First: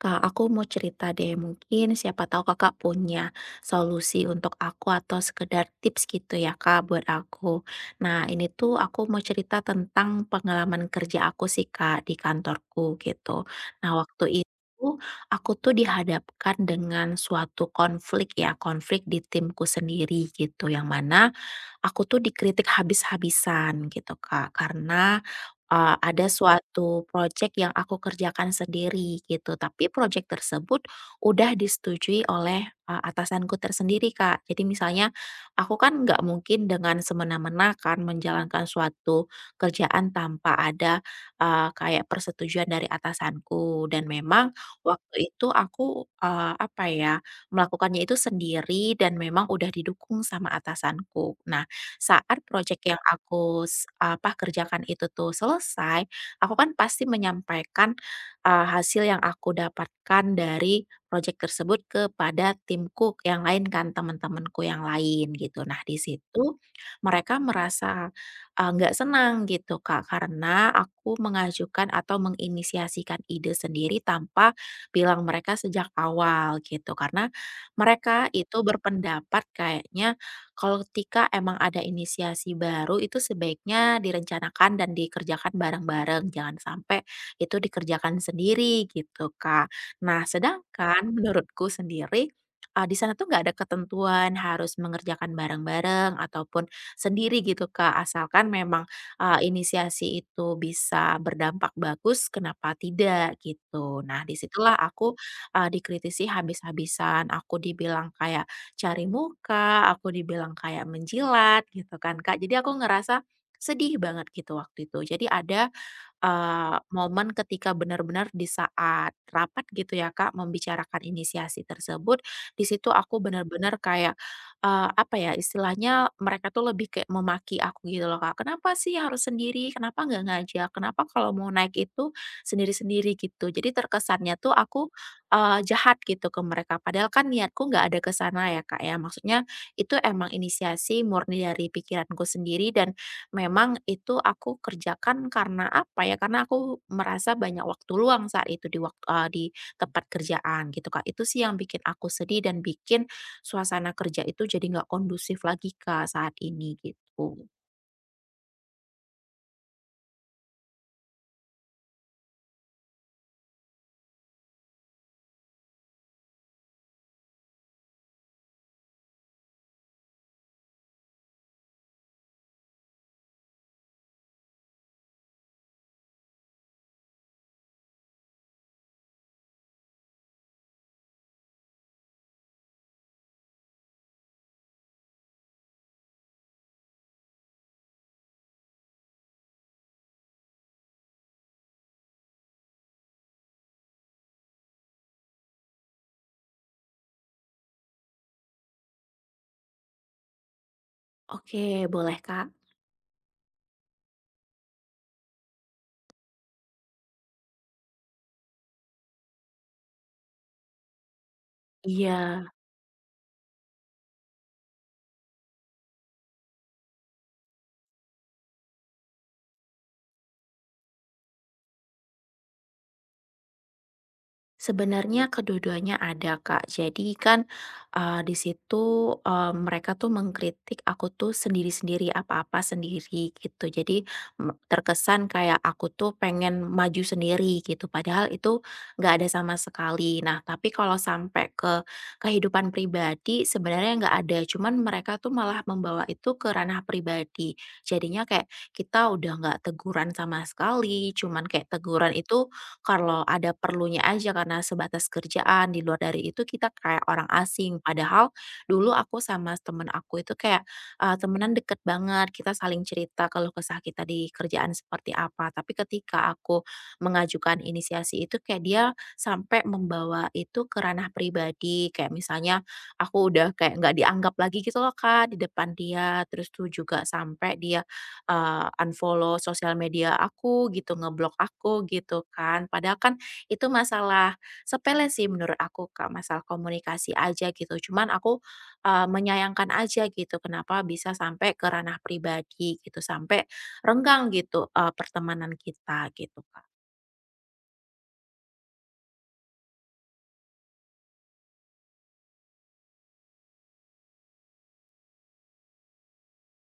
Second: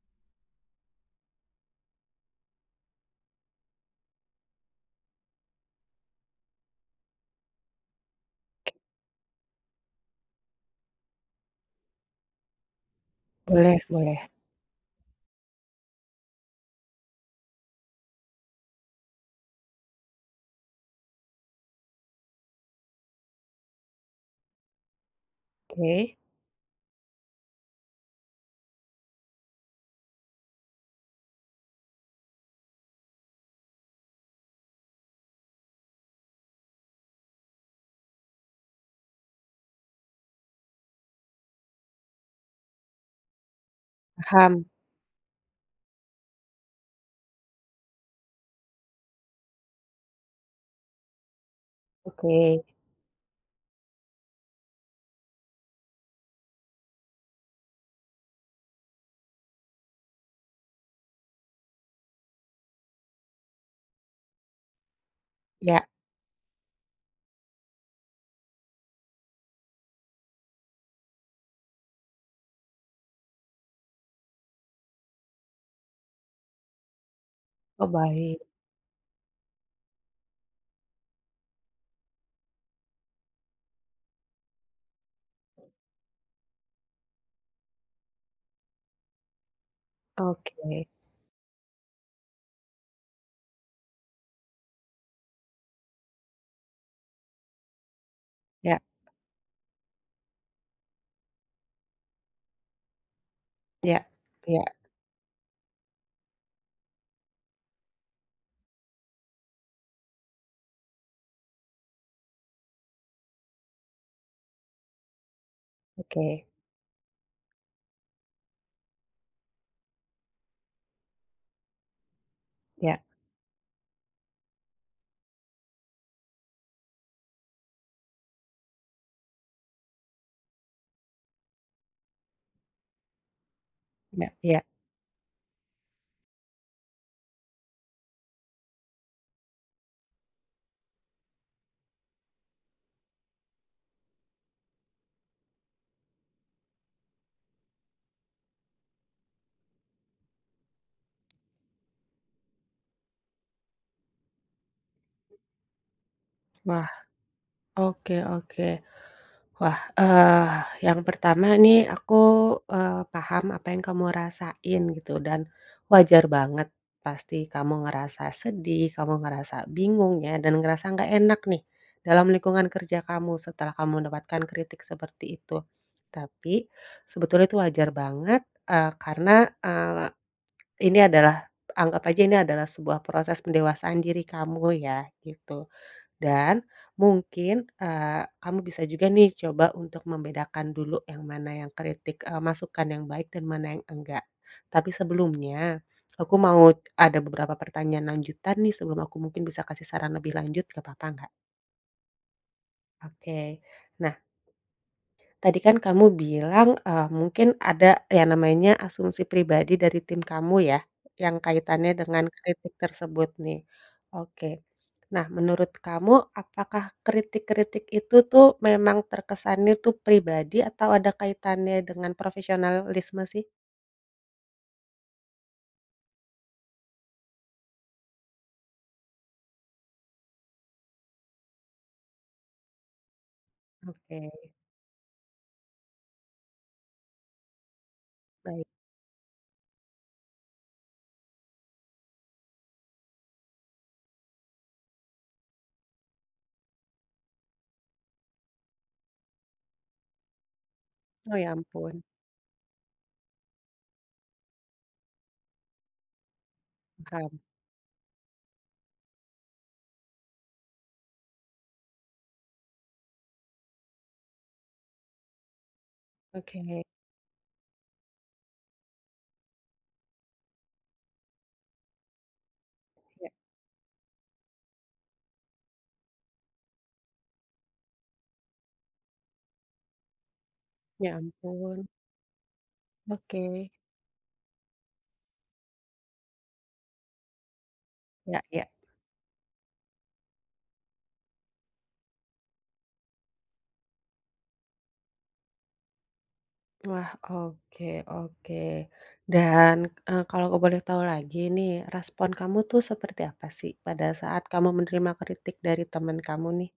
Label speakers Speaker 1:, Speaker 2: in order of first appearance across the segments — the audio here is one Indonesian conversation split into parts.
Speaker 1: Kak, aku mau cerita deh. Mungkin siapa tahu Kakak punya solusi untuk aku atau sekedar tips gitu ya, Kak, buat aku. Nah, ini tuh aku mau cerita tentang pengalaman kerja aku sih, Kak, di kantorku gitu.
Speaker 2: Boleh
Speaker 1: Nah,
Speaker 2: boleh,
Speaker 1: waktu itu aku tuh dihadapkan dengan suatu konflik ya, konflik di timku sendiri gitu. Yang mana aku tuh dikritik habis-habisan gitu, Kak, karena,
Speaker 2: oke,
Speaker 1: ada suatu proyek yang aku kerjakan sendiri gitu, tapi proyek tersebut udah disetujui oleh, atasanku tersendiri, Kak. Jadi misalnya aku kan nggak mungkin dengan semena-mena kan menjalankan suatu kerjaan tanpa ada, kayak persetujuan dari atasanku dan memang
Speaker 2: paham,
Speaker 1: waktu itu aku, apa ya, melakukannya itu sendiri dan memang udah didukung sama atasanku. Nah saat
Speaker 2: oke,
Speaker 1: project yang aku apa, kerjakan itu tuh selesai, aku kan pasti menyampaikan, hasil yang aku dapatkan dari project tersebut kepada timku yang lain kan, teman-temanku yang lain gitu. Nah
Speaker 2: ya,
Speaker 1: di situ mereka merasa, nggak senang gitu Kak, karena aku mengajukan atau menginisiasikan ide sendiri tanpa bilang mereka sejak awal gitu. Karena
Speaker 2: oh
Speaker 1: mereka
Speaker 2: baik,
Speaker 1: itu berpendapat kayaknya kalau ketika emang ada inisiasi baru itu sebaiknya direncanakan dan dikerjakan bareng-bareng, jangan sampai itu dikerjakan sendiri gitu, Kak. Nah,
Speaker 2: oke,
Speaker 1: sedangkan menurutku sendiri, di sana tuh nggak ada ketentuan harus mengerjakan bareng-bareng ataupun sendiri gitu, Kak, asalkan
Speaker 2: ya
Speaker 1: memang, inisiasi itu bisa berdampak bagus, kenapa tidak
Speaker 2: ya
Speaker 1: gitu. Nah,
Speaker 2: ya,
Speaker 1: disitulah aku, dikritisi habis-habisan, aku dibilang kayak cari muka, aku dibilang kayak menjilat gitu kan Kak. Jadi aku ngerasa sedih banget gitu waktu itu. Jadi ada
Speaker 2: oke,
Speaker 1: momen ketika benar-benar di saat rapat gitu ya Kak, membicarakan inisiasi tersebut, di situ
Speaker 2: ya
Speaker 1: aku benar-benar kayak, apa ya, istilahnya mereka tuh lebih kayak memaki aku gitu loh Kak, "Kenapa sih harus sendiri? Kenapa nggak ngajak? Kenapa kalau mau naik itu sendiri-sendiri?" Gitu. Jadi
Speaker 2: ya
Speaker 1: terkesannya tuh
Speaker 2: ya,
Speaker 1: aku, jahat gitu ke mereka, padahal kan niatku nggak ada ke sana ya Kak ya, maksudnya itu emang inisiasi murni dari pikiranku sendiri dan memang itu aku kerjakan karena apa ya, karena aku merasa banyak waktu luang saat itu di waktu di tempat kerjaan gitu, Kak. Itu sih yang bikin aku sedih dan bikin suasana kerja itu jadi nggak kondusif lagi, Kak, saat ini
Speaker 2: wah,
Speaker 1: gitu.
Speaker 2: oke oke. Wah, yang pertama nih aku, paham apa yang kamu rasain gitu dan wajar banget pasti kamu ngerasa sedih, kamu ngerasa bingung ya dan ngerasa nggak enak nih dalam lingkungan kerja kamu setelah kamu mendapatkan kritik seperti itu. Tapi sebetulnya itu wajar banget, karena, ini adalah anggap aja ini adalah sebuah proses pendewasaan diri kamu ya, gitu. Dan mungkin, kamu bisa juga nih coba untuk membedakan dulu yang mana yang kritik, masukan yang baik dan mana yang enggak. Tapi sebelumnya, aku mau ada beberapa pertanyaan lanjutan nih sebelum aku mungkin bisa kasih saran lebih lanjut, nggak papa nggak?
Speaker 1: Oke, boleh, Kak.
Speaker 2: Oke. Nah, tadi kan kamu bilang, mungkin ada yang namanya asumsi pribadi dari tim kamu ya, yang kaitannya dengan
Speaker 1: Iya.
Speaker 2: kritik tersebut nih. Oke. Nah, menurut kamu apakah kritik-kritik itu tuh memang terkesannya tuh pribadi atau ada kaitannya dengan profesionalisme sih?
Speaker 1: Sebenarnya kedua-duanya ada, Kak. Jadi kan, di situ, mereka tuh mengkritik aku tuh sendiri-sendiri, apa-apa sendiri gitu. Jadi
Speaker 2: Oke,
Speaker 1: terkesan kayak aku tuh pengen maju sendiri gitu, padahal itu
Speaker 2: baik.
Speaker 1: nggak ada sama sekali. Nah, tapi kalau sampai ke kehidupan pribadi sebenarnya nggak ada, cuman mereka tuh malah membawa itu ke ranah pribadi. Jadinya kayak kita udah nggak teguran sama sekali,
Speaker 2: Oh
Speaker 1: cuman
Speaker 2: ya
Speaker 1: kayak
Speaker 2: ampun,
Speaker 1: teguran itu kalau ada perlunya aja karena sebatas kerjaan, di luar dari itu kita kayak orang
Speaker 2: paham.
Speaker 1: asing. Padahal dulu aku sama temen aku itu kayak, temenan deket banget, kita saling cerita kalau kesah kita di kerjaan seperti apa. Tapi ketika
Speaker 2: Oke,
Speaker 1: aku mengajukan inisiasi itu kayak dia sampai membawa itu ke ranah pribadi, kayak misalnya aku
Speaker 2: ya
Speaker 1: udah kayak nggak dianggap lagi gitu loh Kak, di depan dia, terus tuh juga sampai dia unfollow sosial media aku gitu,
Speaker 2: ya
Speaker 1: ngeblok aku
Speaker 2: ampun.
Speaker 1: gitu kan. Padahal kan
Speaker 2: Oke,
Speaker 1: itu masalah sepele sih menurut aku Kak, masalah komunikasi aja gitu. Cuman
Speaker 2: ya
Speaker 1: aku,
Speaker 2: ya.
Speaker 1: menyayangkan aja gitu kenapa bisa sampai ke ranah pribadi gitu, sampai renggang gitu, pertemanan kita gitu Kak.
Speaker 2: Wah, oke oke. Dan, kalau aku boleh tahu lagi nih, respon kamu tuh seperti apa sih pada saat kamu menerima kritik dari teman kamu nih?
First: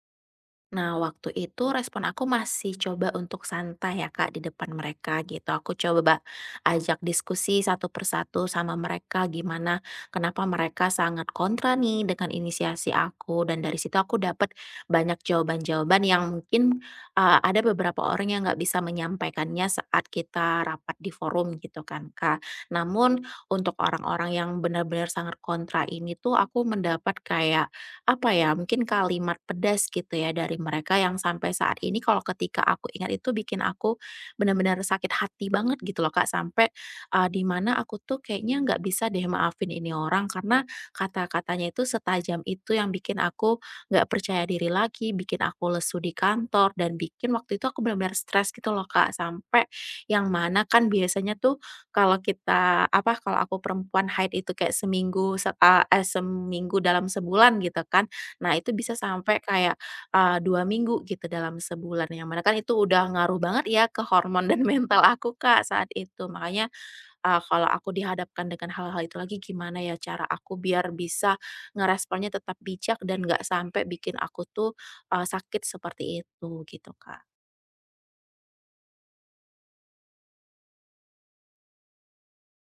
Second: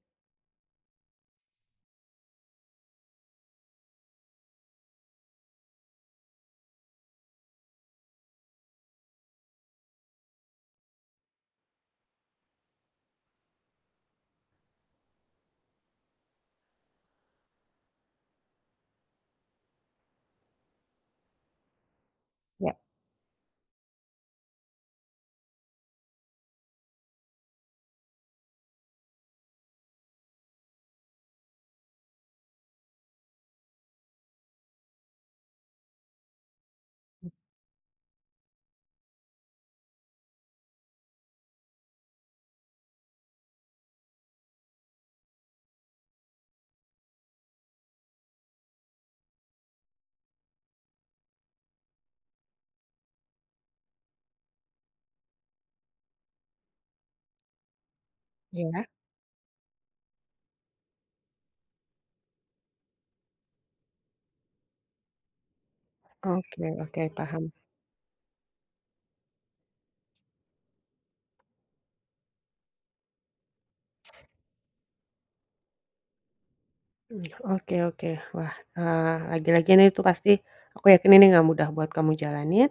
Speaker 1: Nah, waktu itu respon aku masih coba untuk santai ya Kak di depan mereka gitu. Aku coba ajak diskusi satu persatu sama mereka gimana, kenapa mereka sangat kontra nih dengan inisiasi aku. Dan dari situ aku dapat banyak jawaban-jawaban yang mungkin ada beberapa orang yang nggak bisa menyampaikannya saat kita rapat di forum gitu kan Kak.
Speaker 2: Ya.
Speaker 1: Namun untuk orang-orang yang benar-benar sangat kontra ini tuh aku mendapat kayak apa ya, mungkin kalimat pedas gitu ya dari mereka yang sampai saat ini kalau ketika aku ingat itu bikin aku benar-benar sakit hati banget gitu loh Kak, sampai, di mana aku tuh kayaknya nggak bisa deh maafin ini orang karena kata-katanya itu setajam itu yang bikin aku nggak percaya diri lagi, bikin aku lesu di kantor, dan bikin waktu itu aku benar-benar stres gitu loh Kak, sampai yang mana kan biasanya tuh kalau kita apa, kalau aku perempuan haid itu kayak seminggu seminggu dalam sebulan gitu kan. Nah
Speaker 2: Iya?
Speaker 1: itu
Speaker 2: Ya.
Speaker 1: bisa sampai kayak, 2 minggu gitu dalam sebulan, yang mana kan itu udah ngaruh banget ya ke hormon dan mental aku, Kak, saat itu.
Speaker 2: Oke
Speaker 1: Makanya,
Speaker 2: oke, paham.
Speaker 1: kalau aku dihadapkan dengan hal-hal itu lagi gimana ya cara aku biar bisa ngeresponnya tetap bijak dan nggak sampai bikin aku tuh, sakit seperti itu gitu, Kak.
Speaker 2: Mmm, oke oke. Wah, lagi-lagi nih itu pasti aku yakin ini nggak mudah buat kamu jalanin,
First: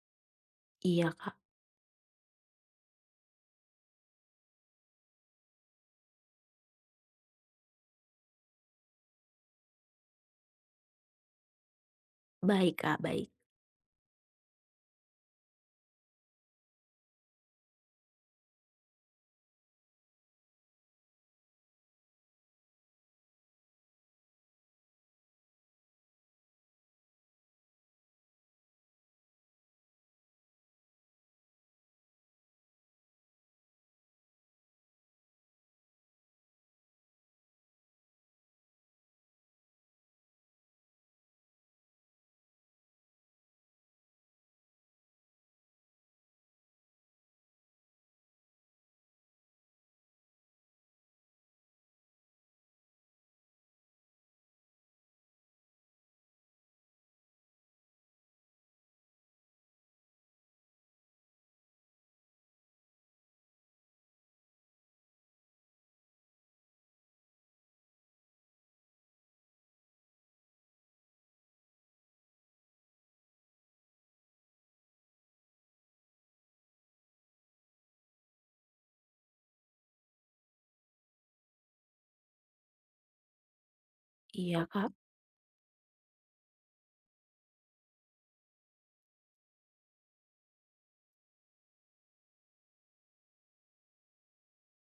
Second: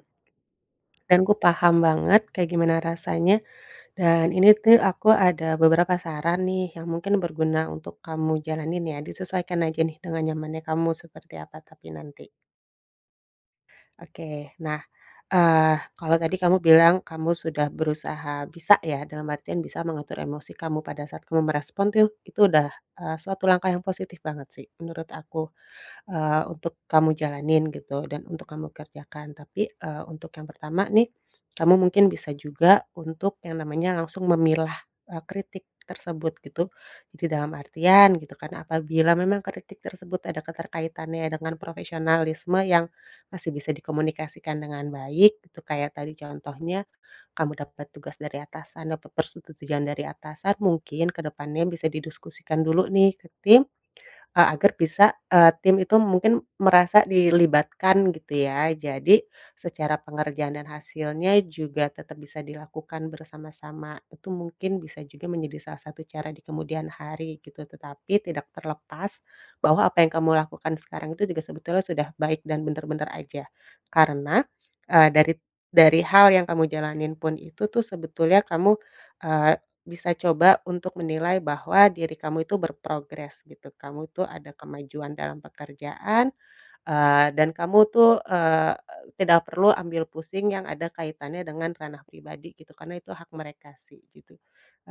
Speaker 1: Iya,
Speaker 2: dan aku
Speaker 1: Kak.
Speaker 2: paham banget kayak gimana rasanya, dan ini tuh aku ada beberapa saran nih yang mungkin berguna untuk kamu jalanin ya, disesuaikan aja nih dengan nyamannya kamu seperti apa tapi nanti.
Speaker 1: Baik, Kak, baik.
Speaker 2: Oke. Nah, eee, kalau tadi kamu bilang kamu sudah berusaha bisa ya, dalam artian bisa mengatur emosi kamu pada saat kamu merespon tuh, itu udah, suatu langkah yang positif banget sih menurut aku untuk kamu jalanin gitu dan untuk kamu kerjakan. Tapi, untuk yang pertama nih, kamu mungkin bisa juga untuk yang namanya langsung memilah, kritik tersebut gitu. Jadi dalam artian gitu kan, apabila memang kritik tersebut ada keterkaitannya dengan profesionalisme yang masih bisa dikomunikasikan dengan baik gitu, kayak tadi contohnya, kamu dapat tugas dari atasan, dapat persetujuan dari atasan, mungkin ke depannya bisa didiskusikan dulu nih ke tim. Agar bisa, tim itu mungkin merasa dilibatkan gitu ya. Jadi secara pengerjaan dan hasilnya juga tetap bisa dilakukan bersama-sama. Itu mungkin bisa juga menjadi salah satu cara di kemudian hari gitu. Tetapi tidak terlepas bahwa apa yang kamu lakukan sekarang itu juga sebetulnya sudah baik dan benar-benar aja. Karena, eee, dari dari hal yang kamu jalanin pun itu tuh sebetulnya kamu, eh, bisa coba untuk menilai bahwa diri kamu itu berprogres gitu, kamu tuh ada
Speaker 1: Iya, Kak.
Speaker 2: kemajuan dalam pekerjaan, dan kamu tuh, tidak perlu ambil pusing yang ada kaitannya dengan ranah pribadi gitu, karena itu hak mereka sih gitu.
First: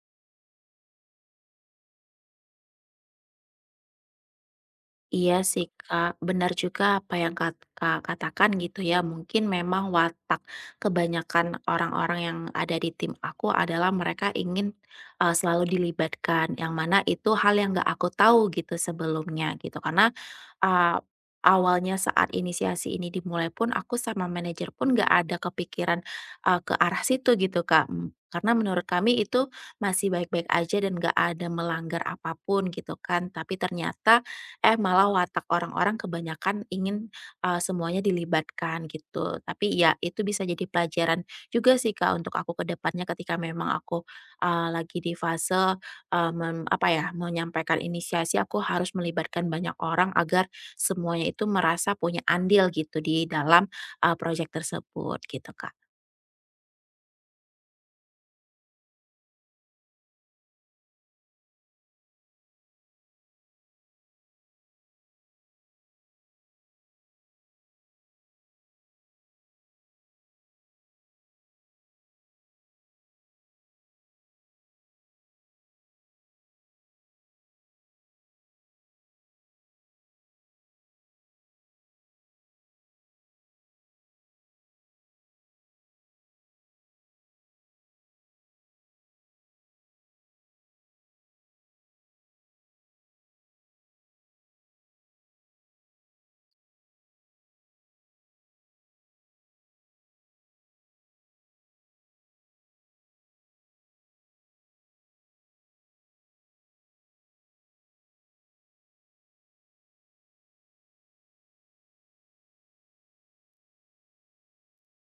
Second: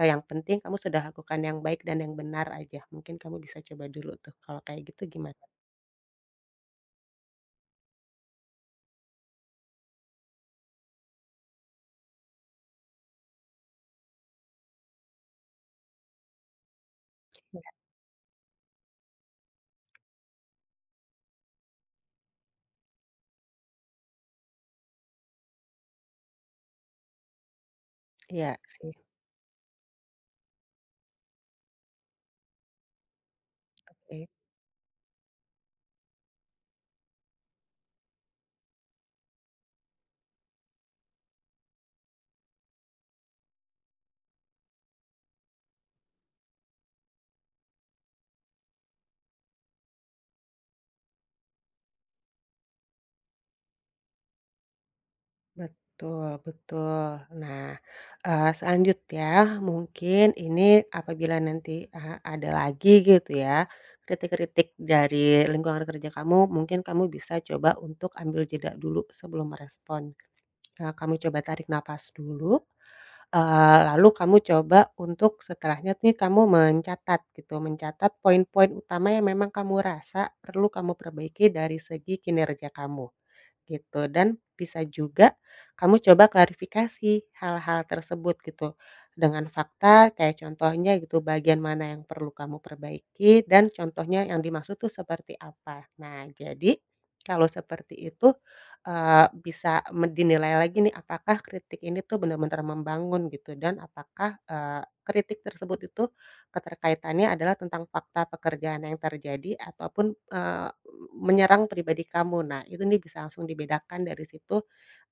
Speaker 2: Yang penting kamu sudah lakukan yang baik dan yang benar aja, mungkin kamu bisa coba dulu tuh kalau kayak gitu
Speaker 1: Iya
Speaker 2: gimana?
Speaker 1: sih Kak, benar juga apa yang Kak katakan gitu ya. Mungkin memang watak kebanyakan orang-orang yang ada di tim aku adalah mereka ingin selalu dilibatkan, yang mana itu hal
Speaker 2: Iya.
Speaker 1: yang nggak aku tahu gitu sebelumnya gitu. Karena uh, awalnya saat inisiasi ini dimulai pun aku sama manajer pun nggak ada kepikiran ke arah situ gitu Kak. Karena
Speaker 2: Iya
Speaker 1: menurut
Speaker 2: sih,
Speaker 1: kami itu masih baik-baik aja dan nggak ada melanggar apapun gitu kan. Tapi ternyata
Speaker 2: oke.
Speaker 1: malah watak orang-orang kebanyakan ingin, semuanya dilibatkan gitu. Tapi ya itu bisa jadi pelajaran juga sih Kak untuk aku ke depannya ketika memang aku, lagi di fase, eee, mem apa ya, menyampaikan inisiasi aku harus melibatkan banyak orang agar semuanya itu merasa punya andil gitu di dalam, project tersebut gitu Kak.
Speaker 2: Betul betul. Nah, selanjut ya, mungkin ini apabila nanti, ada lagi gitu ya, kritik-kritik dari lingkungan kerja kamu, mungkin kamu bisa coba untuk ambil jeda dulu sebelum merespon. Kamu coba tarik nafas dulu, lalu kamu coba untuk setelahnya nih kamu mencatat gitu, mencatat poin-poin utama yang memang kamu rasa perlu kamu perbaiki dari segi kinerja kamu gitu. Dan bisa juga kamu coba klarifikasi hal-hal tersebut gitu dengan fakta kayak contohnya gitu bagian mana yang perlu kamu perbaiki dan contohnya yang dimaksud tuh seperti apa. Nah, jadi kalau seperti itu bisa dinilai lagi nih apakah kritik ini tuh benar-benar membangun gitu dan apakah kritik tersebut itu keterkaitannya adalah tentang fakta pekerjaan yang terjadi ataupun, menyerang pribadi kamu. Nah, itu nih bisa langsung dibedakan dari situ,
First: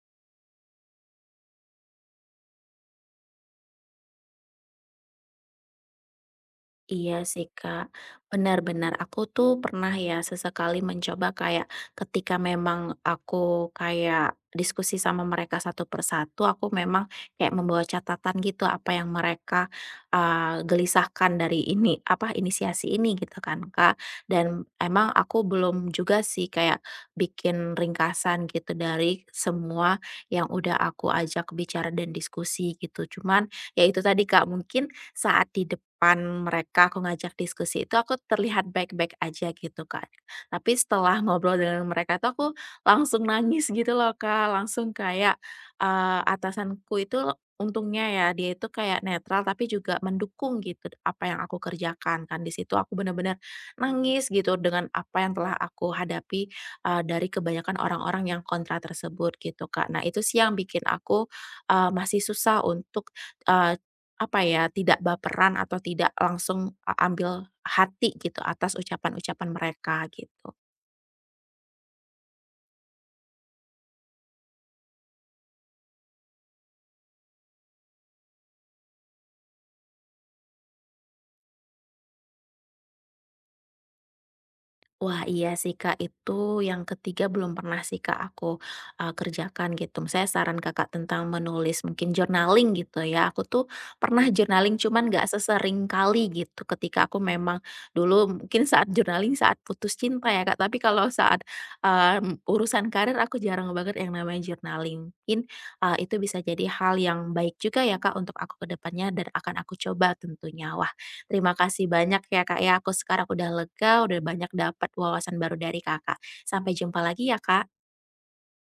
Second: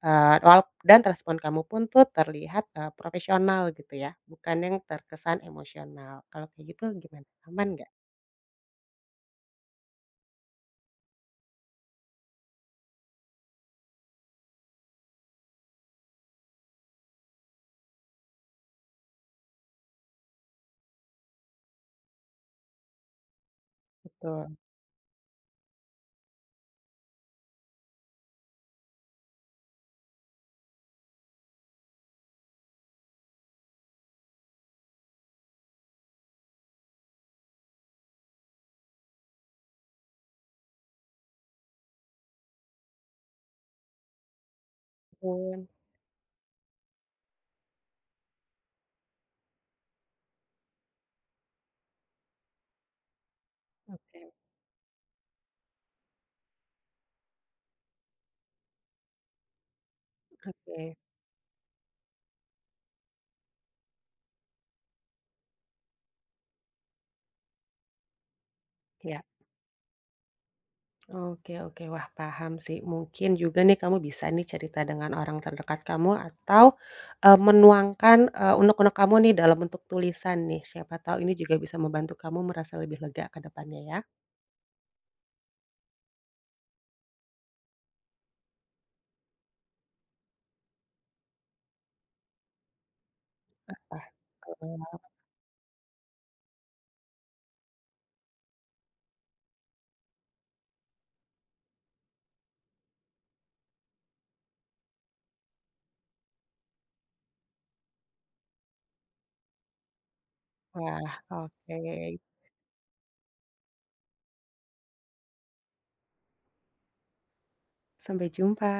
Speaker 2: dan respon kamu pun tuh terlihat, profesional gitu ya, bukan yang terkesan emosional. Kalau kayak gitu
Speaker 1: Iya
Speaker 2: gimana?
Speaker 1: sih
Speaker 2: Aman nggak?
Speaker 1: Kak, benar-benar aku tuh pernah ya sesekali mencoba kayak ketika memang aku kayak diskusi sama mereka satu persatu, aku memang kayak membawa catatan gitu apa yang mereka gelisahkan dari apa inisiasi ini gitu kan Kak.
Speaker 2: Betul.
Speaker 1: Dan emang aku belum juga sih kayak bikin ringkasan gitu dari semua yang udah aku ajak bicara dan diskusi gitu. Cuman ya itu tadi Kak, mungkin saat di depan mereka aku ngajak diskusi itu aku terlihat baik-baik aja gitu, Kak. Tapi setelah ngobrol dengan mereka tuh aku langsung nangis gitu loh, Kak, langsung kayak,
Speaker 2: Aman.
Speaker 1: atasanku itu untungnya ya dia itu kayak netral tapi juga mendukung gitu apa yang aku kerjakan kan. Di situ aku benar-benar
Speaker 2: Oke
Speaker 1: nangis gitu dengan apa yang telah aku hadapi, dari kebanyakan orang-orang yang kontra tersebut gitu, Kak. Nah itu sih yang bikin
Speaker 2: oke.
Speaker 1: aku, masih susah untuk, apa ya, tidak baperan atau tidak langsung ambil hati gitu atas
Speaker 2: Ya.
Speaker 1: ucapan-ucapan mereka gitu.
Speaker 2: Oke oke. Wah, paham sih. Mungkin juga nih kamu bisa nih cerita dengan orang terdekat kamu atau, menuangkan, unek-unek kamu nih dalam bentuk tulisan nih. Siapa tahu ini juga bisa membantu kamu merasa lebih lega ke depannya ya.
Speaker 1: Wah, iya sih, Kak, itu yang ketiga belum pernah sih, Kak, aku, kerjakan gitu. Saya saran Kakak tentang menulis mungkin journaling gitu ya, aku tuh
Speaker 2: Wah,
Speaker 1: pernah journaling
Speaker 2: eee,
Speaker 1: cuman nggak sesering kali gitu ketika aku memang dulu mungkin saat journaling saat putus cinta ya, Kak, tapi kalau saat, urusan karir aku jarang banget yang namanya journaling. Mungkin, itu bisa jadi hal yang baik juga ya, Kak, untuk aku ke depannya dan akan aku coba tentunya.
Speaker 2: wah,
Speaker 1: Terima
Speaker 2: oke.
Speaker 1: kasih banyak ya Kak ya, aku sekarang udah lega, udah banyak dapat wawasan baru dari Kakak. Sampai jumpa lagi ya Kak.
Speaker 2: Sampai jumpa.